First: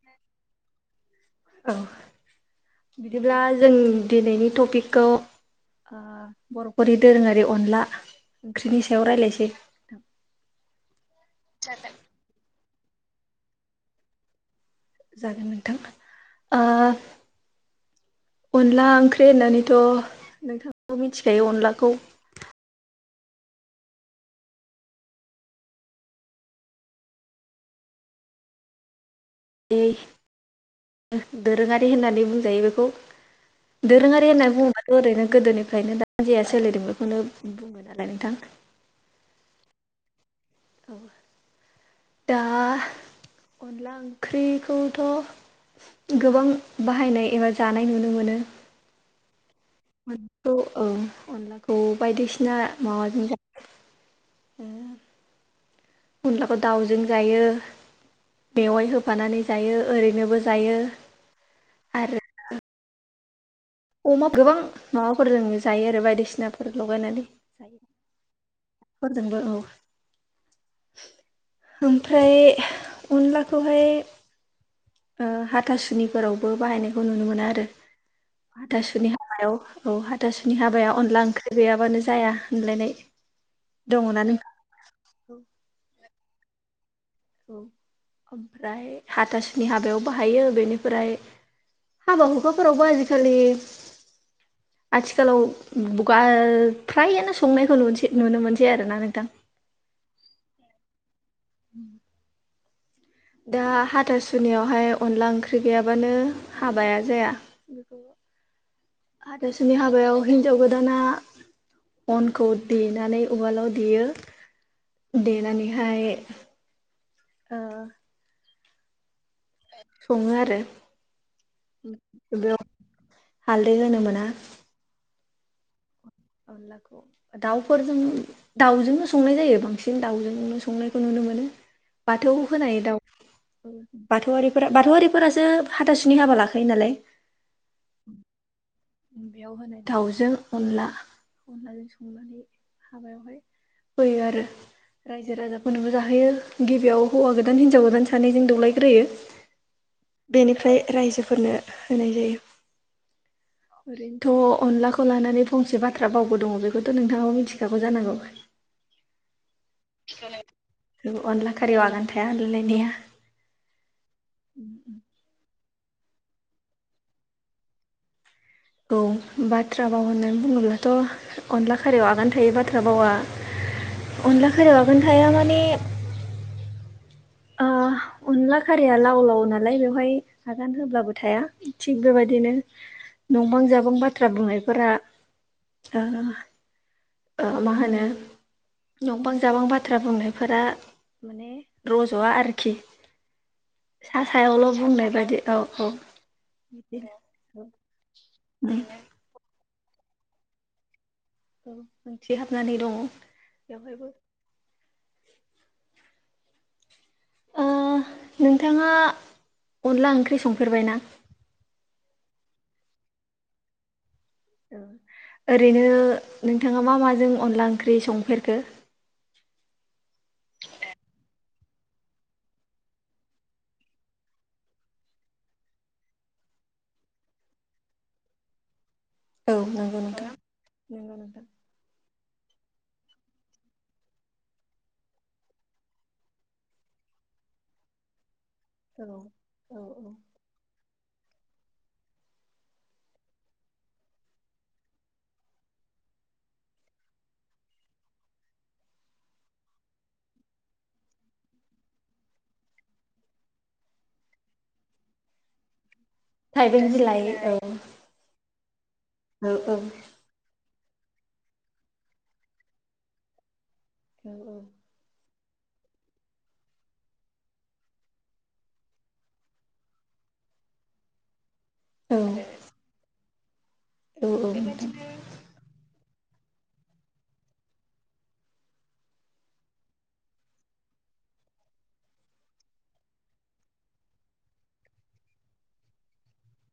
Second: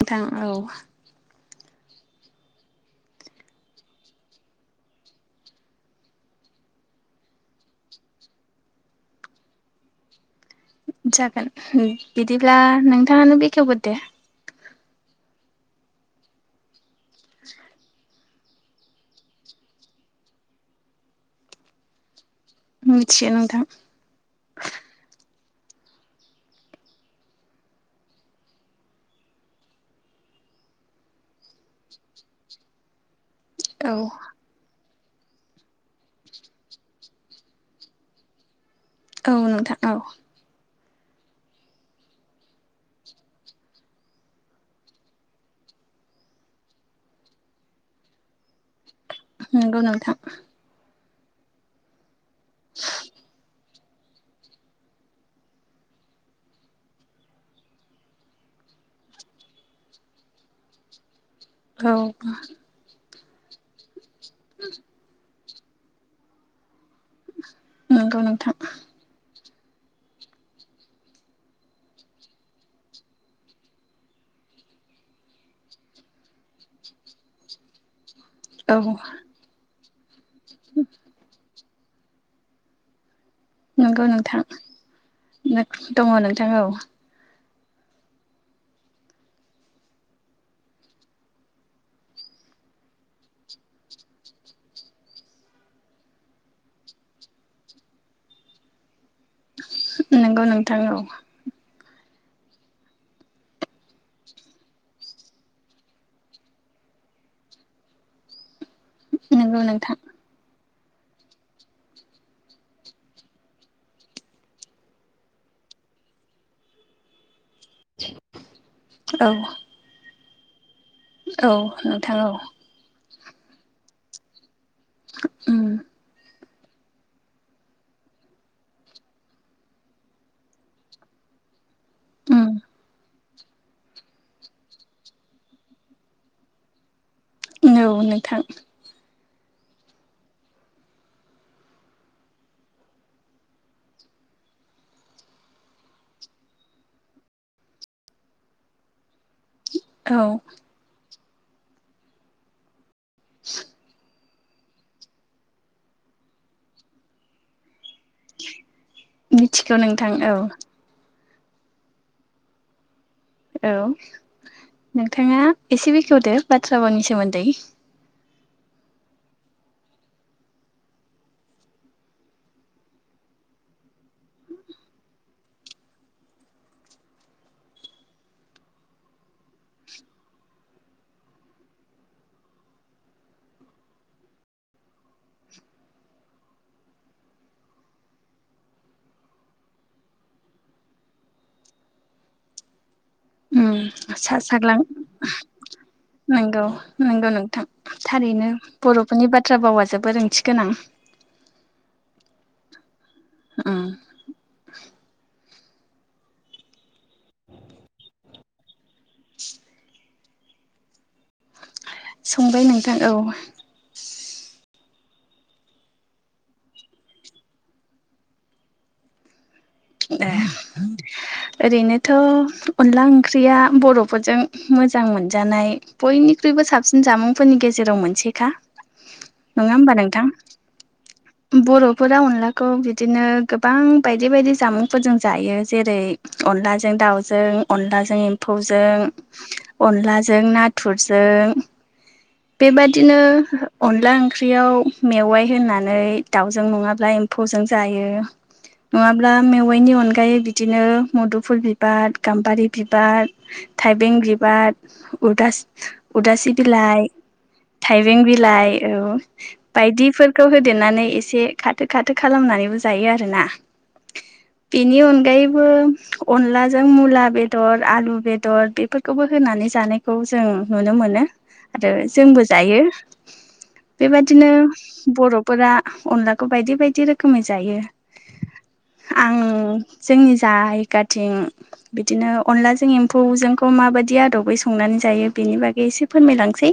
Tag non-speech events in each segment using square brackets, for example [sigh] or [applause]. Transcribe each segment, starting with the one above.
गोथां औ। औ बिदिब्ला जों दिनैनि टपिकखौ ओ बर'फोरनि दोरोङारि अनला ओंख्रिनि सायाव रायलायसै। जागोन हुम बिदिब्ला नोंथाङानो बेखेवगोरदो। जागो नोंथां ओ [inaudible] अनला ओंखरै होननानैथ' नोंथां मिथिखायो अनलाखौ मिथियो नोंथां। दि दोरोङारि होननानै बुंजायो बेखौ। औ दोरोङारि होनना बुङो ओरैनो गोदोनिफ्रायनो दा जेया सोलिदों बेखौनो बुङो नालाय नोंथां। औ नोंथां औ। औ दा अनला ओंख्रिखौथ' गोबां बाहायनाय एबा जानाय नुनो मोनो। नंगौ नोंथां मिद बौ औ अनलाखौ बायदिसिना माबाजों जा ए अनलाखौ दाउजों जायो। बेवाइ होफानानै जायो ओरैनोबो जायो। औ आरो अमा गोबां माबाफोरजों जायो आरो बायदिसिनाफोर लगायनानै नंगौ नोंथां। फोरजोंबो [inaudible] ओमफ्राय अनलाखौहाय ओ हाथासुनिफोरावबो बाहायनायखौ नुनो मोना आरो औ हाथासुनि हाबायाव। औ हाथासुनि हाबाया अनला ओंख्रि गैयाबानो जाया होनलायनाय। नंगौ नोंथां दङ नोंथां औ औ ओमफ्राय हाथासुनि हाबायाव बाहायो बेनिफ्राय हाबा हुखाफोरावबो आजिखालि आथिखालाव गा ओ फ्रायानो संनायखौ नसै नुनो मोनसै आरोना नोंथां नंगौ नोंथां औ उम दा हाथासुनियावहाय अनला ओंख्रि गैयाबानो हाबाया जाया नंगौ हाथासुनि नोंथां हाबायाव हिनजाव गो दाना अनखौ देनानै उवालाव देयो देनानैहाय ओ औ सङो आरो औ नोंथां औ बेयाव हालदै होनो मोना उम अनलाखौ दाउफोरजों दाउजोंनो संनाय जायो बांसिन दाउजोंनो संनायखौ नुनो मो नो बाथौ उम होनाय दाउ बाथौवारिफोरा बाथौवारिफोरासो हाथासुनि हाबा लाखायो नालाय औ नोंथां बेयाव होनाय दाउजों अनला अनलाजों संनानै हाबायावहाय होयो आरो रायजो राजाफोरनोबो जाहोयो गिबियाव हौवा गोदान हिनजाव गोदान सानैजों दौलायग्रोयो औ बेनिफ्राय रायजोफोरनो होनाय जायो ओरैनोथ' अनलाखौ लानानै फंसे बाथ्रा बावबो दङ बेखौथ' नोंथाङाव मिथिखा गौ जानांगौ नंगौ नोंथां औ अनला खारियाव आगान थाया होनलाय लायनाया औ नोंथाङा एसे बेखेवदो बाथ्रा बावनि सोमोन्दै औ बाथ्रा बाव होननानै बुङोब्लाथ' अनला खारियाव आगान थायै बाथ्रा बावा अनला खारियाव आगान थाया माने ओ अनला खारिया लाव लाव नालाय बेवहाय आगान होब्लाबो थाया थिग बेबायदिनो नंबां जाबां बाथ्रा बुंनायफोरा ओ ओ मा होनो नंबां जाबां बाथ्रा बुंनायफोरा माने रज'वा आरोखि उम सा साग्लां सायावल' बुंनाय बायदि औ औ नंगौ नंगौ बिदिनो नोंथां थारैनो उम बर'फोरनि बाथ्रा बावा जोबोर ओंथि गोनां औ ओंथि हाबनानै दङ उम बेवहायबो ओ नोंथाङा अनला ओंख्रि संफेरबाय ना संबाय नोंथां औ ओरैनो नोंथाङा मा माजों अनला ओंख्रि संफेरखो ए ओरैनोथ' अनला ओंख्रिया बर'फोरजों मोजां मोनजानाय बयनि निख्रुइबो साबसिन जामुंफोरनि गेजेराव मोनसेेखा औ नङा होमबा नंगौ नोंथां नंगौ नोंथां बर'फोरा अनलाखौ बि दिनो गोबां बायदि बायदि जामुंफोरजों जायो जेरै अनलाजों दाउजों अनलाजों एम्फौजों औ औ अनलाजों नाथुरजों [inaudible] बेबादिनो अनला ओंख्रियाव मेवाइ होनानै दाउजों नङाब्ला एम्फौ जों जायो नङा ब्ला मेवाइनि अनगायै बिदिनो मुदुफुल बिबार गाम्बारि बिबार थाइबें बिबार उरदास उदासि थाइबें बिलाइ औ थाइबें बिलाइ औ बायदिफोरखौ हो देरनानै एसे खाथो खाथो खालामनानैबो जायो आरोना औ बिनि अनगायै बो अनलाजों मुला बेदर आलु बेदर बेफोरखोबो होनानै जानायखौ जों नुनो मोनो आरो जोंबो जायो औ बेबादिनो नोंथां बरफोरा अनलाखौ बायदि बायदि रोखोमै जायो आं जोंनि जायगाथिं बिदिनो अनलाजों एम्फौजोंखौ मा माबादि आदबै संनानै जायो बेनि बागै एसे फोरमायलांसै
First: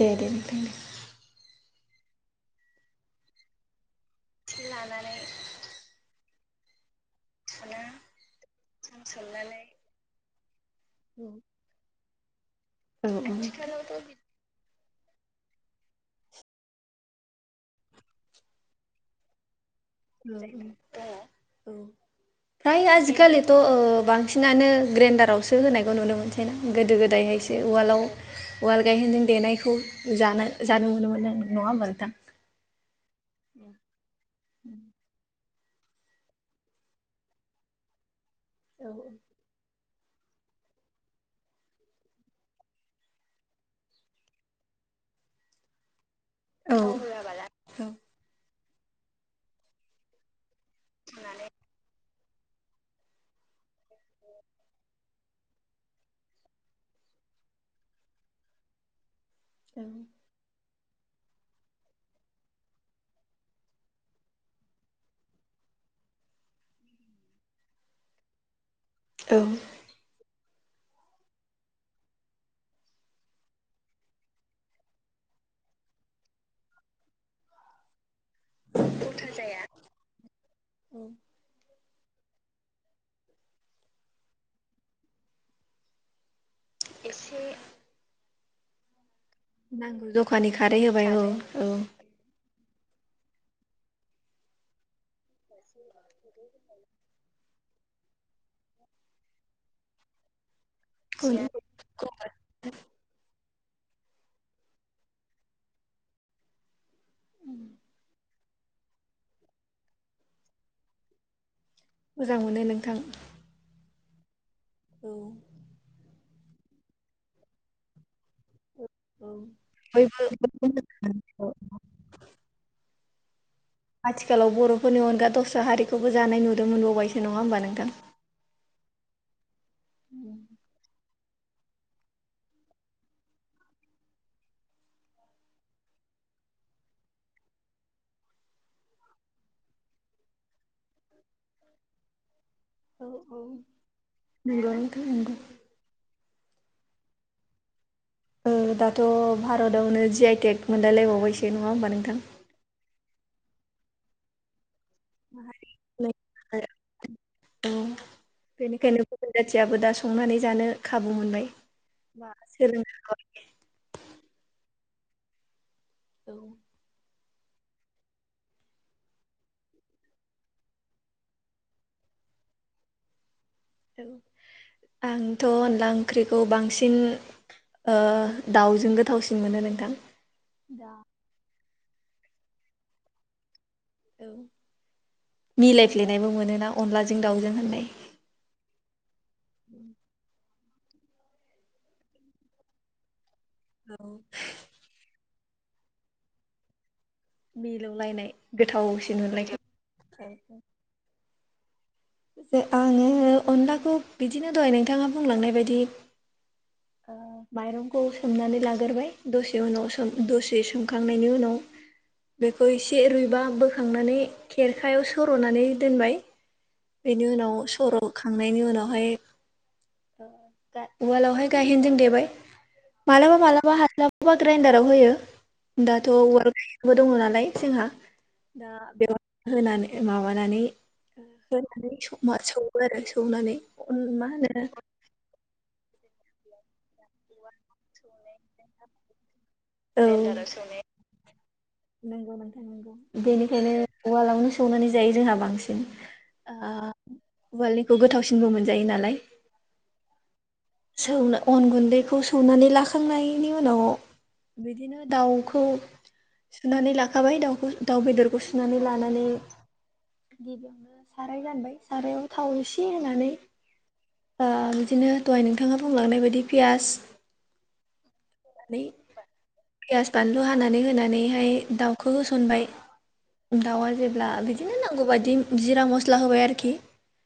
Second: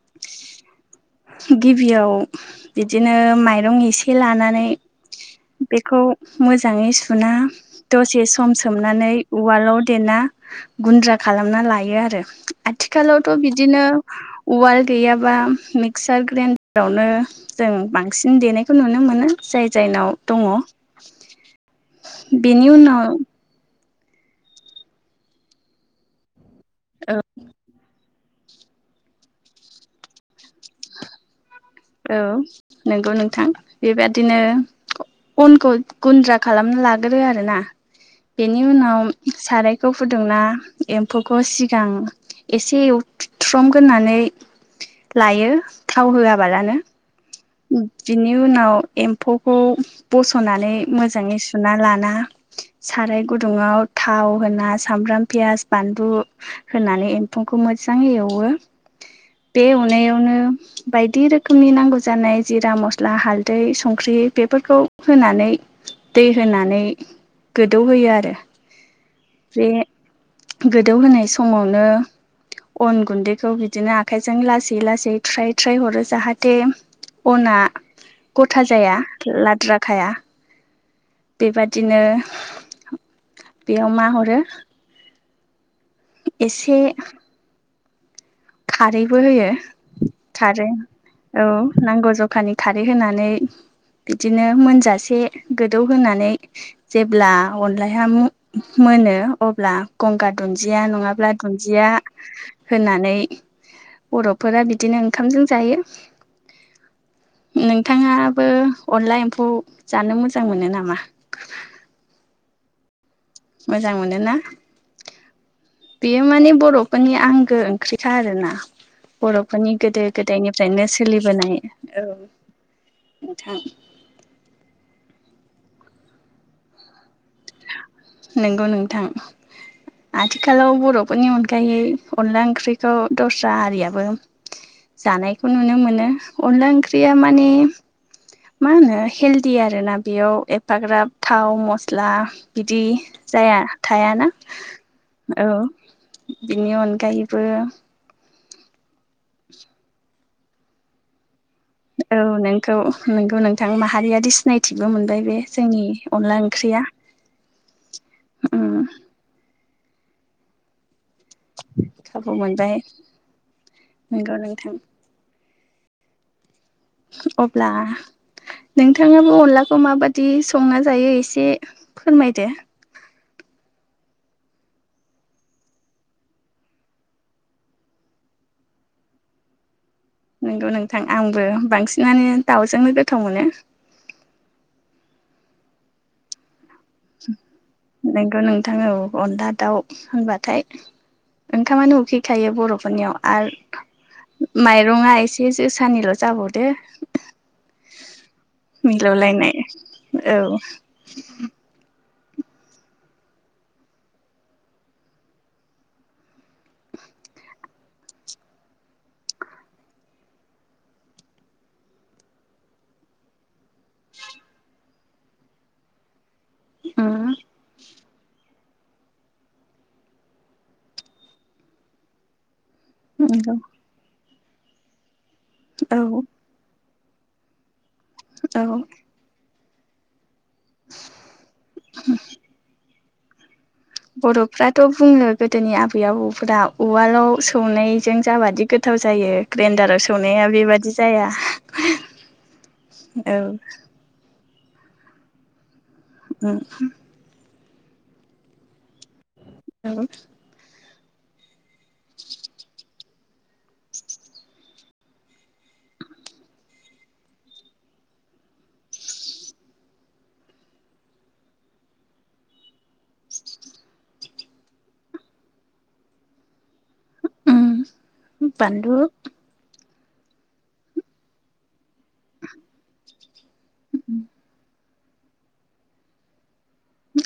दे दे नोंथां दे गिबियाव बिदिनो माइरं एसे लानानै बेखौ मोजाङै सुना दसे सम सोमनानै उवालाव देना गुन्द्रा औ खालामना लायो आरो औ आथिखालावथ बिदिनो वाल गैयाबा मिक्सार ग्रेन्डारावनो जों बांसिन देनायखौ नुनो मोनो जाय जायनाव दङ बेनि फ्राय उनाव आजिखालिथ' ओ बांसिनानो ग्रेन्डारावसो होनायखौ नुनो मोनसैना गोदो औ गोदायहायसो उवालाव उवाल गायहेनजों देनायखौ जानो जानो मोनोमोन [unintelligible] नोंथां औ नंगौ नोंथां बेबादिनो अनखौ गुन्द्रा खालामना लाग्रो आरोना बेनि औ उनाव साराय खौ फुदुंना एम्फौखौ सिगां एसे एवथ्रमग्रोनानै लायो थाव होआबालानो बिनि उनाव एम्फौखौ बसनानै मोजाङै सुना लाना साराय गुदुङाव थाव होना सामब्राम पियास बानलु होनानै एम्फौ खौ मोजाङै एवो [inaudible] बे एवनायावनो बायदि रोखोमनि नांगौ जानाय जिरा मस्ला हालदै संख्रि बेफोरखौ होनानै दै होनानै गोदौहोयो आरो औ गोदौ होनाय समावनो अन गुन्दैखौ बिदिनो आखाइजों लासै लासै थ्राय थ्राय हरो जाहाथे अना गथा जाया गथा जाया लाद्राखाया बेबादिनो बेयाव मा हरो एसे एसे खारैबो होयो खारै औ नांगौ जखानि खारै होनानै बिदिनो मोनजासे गोदौ होनानै जेब्ला अनलाहा मो-मो मोनो अब्ला गंगार दुन्दिया नङाब्ला दुन्दिया होनानै बरफोरा बिदिनो ओंखामजों जायो [inaudible] नोंथाङाबो अनला एम्फौ जानो मोजां मोनो नामा मोजां मोनो नोंथां मोजां मोनो ना औ बेयो माने बरफोरनि आंगो ओंख्रिखा आरोना औ बरफोरनि गोदो बयबो बयबो गोदायनिफ्रायनो मोजां। सोलिबोनाय औ नोंथां आथिखालाव बर'फोरनि अनगा दस्रा हारिखौबो जानाय नुदों मोनबावबायसो नङा होमबा नोंथां। नंगौ नोंथां आथिखालाव बर'। बेफोरनि अनगायै अनला ओंख्रिखौ दस्रा आरियाबो। जानायखौ नुनो मोनो अनला ओंख्रिया माने। मा होनो हेलदिि आरोोना बेयाव एफाग्राब थाव मस्ला बिदि बिदि औ औ जाया थायाना नंगौ नोंथां नंगौ औ। बिनि अनगायैबो। दाथ' भारतआवनो जि आइटेक मोनलायलायबावबायसो नङा होमबा औ नोंथां। नोंखौ नोंगौ नोंथां माहारियारि सिनायथि। थिगबो मोनबाय बे जोंनि अनला ओंख्रिया फुसियाबो दा संनानै जानो। खाबु मोनबाय मा खाबु मोनबाय सोलोंनोाबाय। नंगौ नोंथां औ। अब्लाब्ला। नोंथाङाबो अनलाखौ माबादि संना जायो एसे फोरमायदो। औ आंथ' अनला ओंख्रिखौ बांसिन। ओ दाउजों गोथावसिन मोनो नोंथां। नंगौ दा नोंथां आंबो बांसिनानो दाउजोंनो गोथाव मोनो। औ मिलायफ्लेनायबो मोनोना। अनलाजों दाउजों होननाय नंगौ नोंथां औ। अनला दाउ होनबाथाय ओंखामानो उखैखायो बर'फोरनियाव। औ आरो माइरंआ एसे जोसानिल' जाबावदो। मिलौलायनाय गोथावसिन नुलाय मिलौलायनाय औ थायो। आङो अनलाखौ बिदिनो दहाय नोंथाङा बुंलांनाय बायदि। औ। माइरंखौ सोमनानै लाग्रबाय दसे उनाव दसे सोमखांनायनि उनाव। बेखौ एसे रुइबा बोखांनानै खेरखायाव सर'नानै दोनबाय। बेनि उम उनाव सर'। खांनायनि उनावहाय उवालावहाय गायहेनदोंों देबाय। मालाबा नंगौ माबलाबा हास्लाबबा ग्राइन्दाराव होयो औ दाथ' वार। बो दङ नालाय जोंहा दा औ बेव होनानै माबानानै। साया सौो आरो सौनानै। अन मा होनो बर'फ्राथ' बुङ गोदोनि आबै आबौफोराव। उवालाव सौनायजों जाबादि गोथाव जायो ग्रेन्डाराव औ सौनाया बेबादि जाया। नंगौ नोंथां नंगौ औ बेनिखायनो उवालावनो सौनानै जायो जोंहा बांसिन। ओ [unintelligible] उवालनिखौ गोथावसिनबो मोनजायो नालाय। औ स अन गुन्दैखौ सौनानै लाख। खांनायनि उनाव बिदिनो दाउखौ। सुनानै लाखाबाय दाउखौ दाउ बेदरखौ सुनानै लानानै। गिबियावनो साराय गानबाय सारायाव थाव एसे होनानै। बिदिनो दहाय नोंथाङा बुंलांनाय बायदि। पियास उ बानलु। ऻफयास बानलु हानानै होनानैहाय दाउ। खौ होसनबाय दाउआ जेब्ला बिदिनो नांगौ बायदि जिरा मस्ला होबाय आरोखि।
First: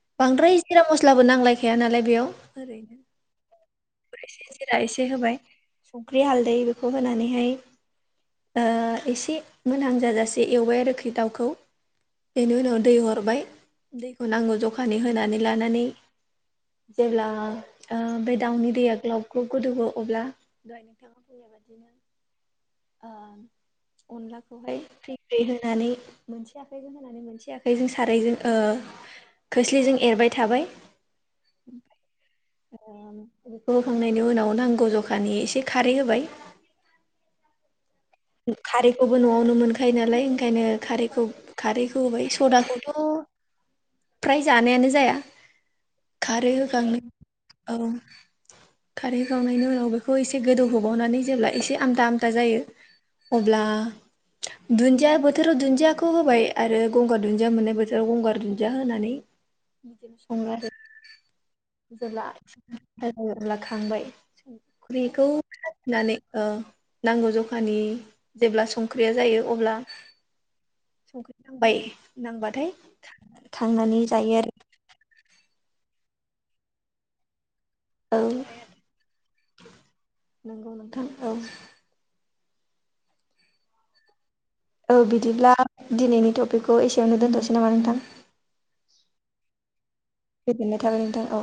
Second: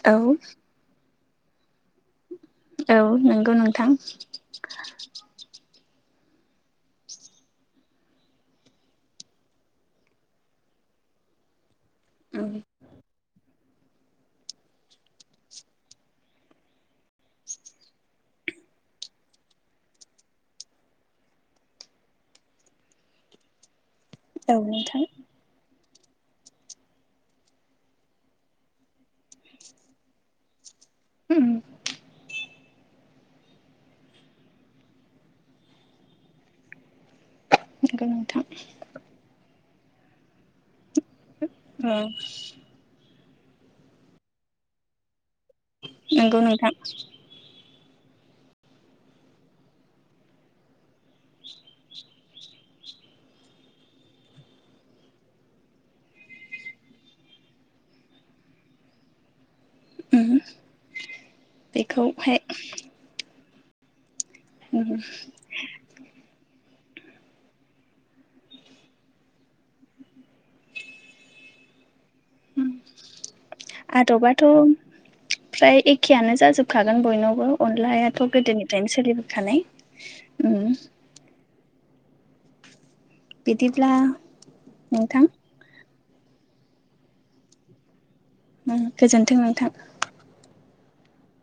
औ बांद्राय जिरा मस्लाबो नांलायखाया नालाय बेयाव। ओरैनो औ नंगौ नोंथां एसे जिरा एसे होबाय। संख्रि हालदै बेखौ होनानैहाय एसे मोनहां जाजासे एवबाय आरोख्रि दाउखौ उम बेनि उनाव दै हरबाय दैखौ नांगौ जखानि होनानै लानानै जेब्ला ओ बे दाउनि दैया ग्लब ग्लब गोदौओ अब्ला। बेबायदिनो औ अनलाखौहाय नोंथां फ्रि फ्रि होनानै मोनसे आखाइजों होनानै मोनसे आखाइजों सारायजों खोस्लिजों एरबाय थाबाय। उम ओमफ्राय बेखौ होखांनायनि उनाव नांगौ जखानि एसे खारै होबाय। नंगौ नोंथां खारैखौबो न'आवनो मोनखायो नालाय ओंखायनो खारै खारैखौ होबाय सदाखौथ' फ्राय जानायानो जाया। नंगौ नोंथां। ओं खारै होखांनायनि उनाव बेखौ एसे गोदौहोबावनानै जेब्ला एसे आमदा आमदा जायो। अब्ला दुन्दिया बोथोराव दुन्दियाखौ होबाय आरो गंगार दुन्दिया मोननाय बोथोराव गंगार दुन्दिया होनानै। [inaudible] बिदिनो उम सङो आरो जेब्ला बेखौहाय जायो अब्ला खांबाय। सुंख्रिखौ होनानै ओ नांगौ जखानि जेब्ला संख्रिया जायो अब्ला संख्रि नांबाय। नांबाथाय थांनानै जायो आदबाथ' आरो। फ्राय एखेयानो जाजोबखागोन बयनावबो अनलायाथ' औ गोदोनिफ्रायनो सोलिबोखानाय नंगौ ओम। नोंथां औ बिदिब्ला औ नोंथां बिदिब्ला दिनैनि टपिकखौ एसेयावनो दोनथ'सै नामा नोंथां? गोजोन्थों नोंथां। गोजोननाय थागोन नोंथां औ।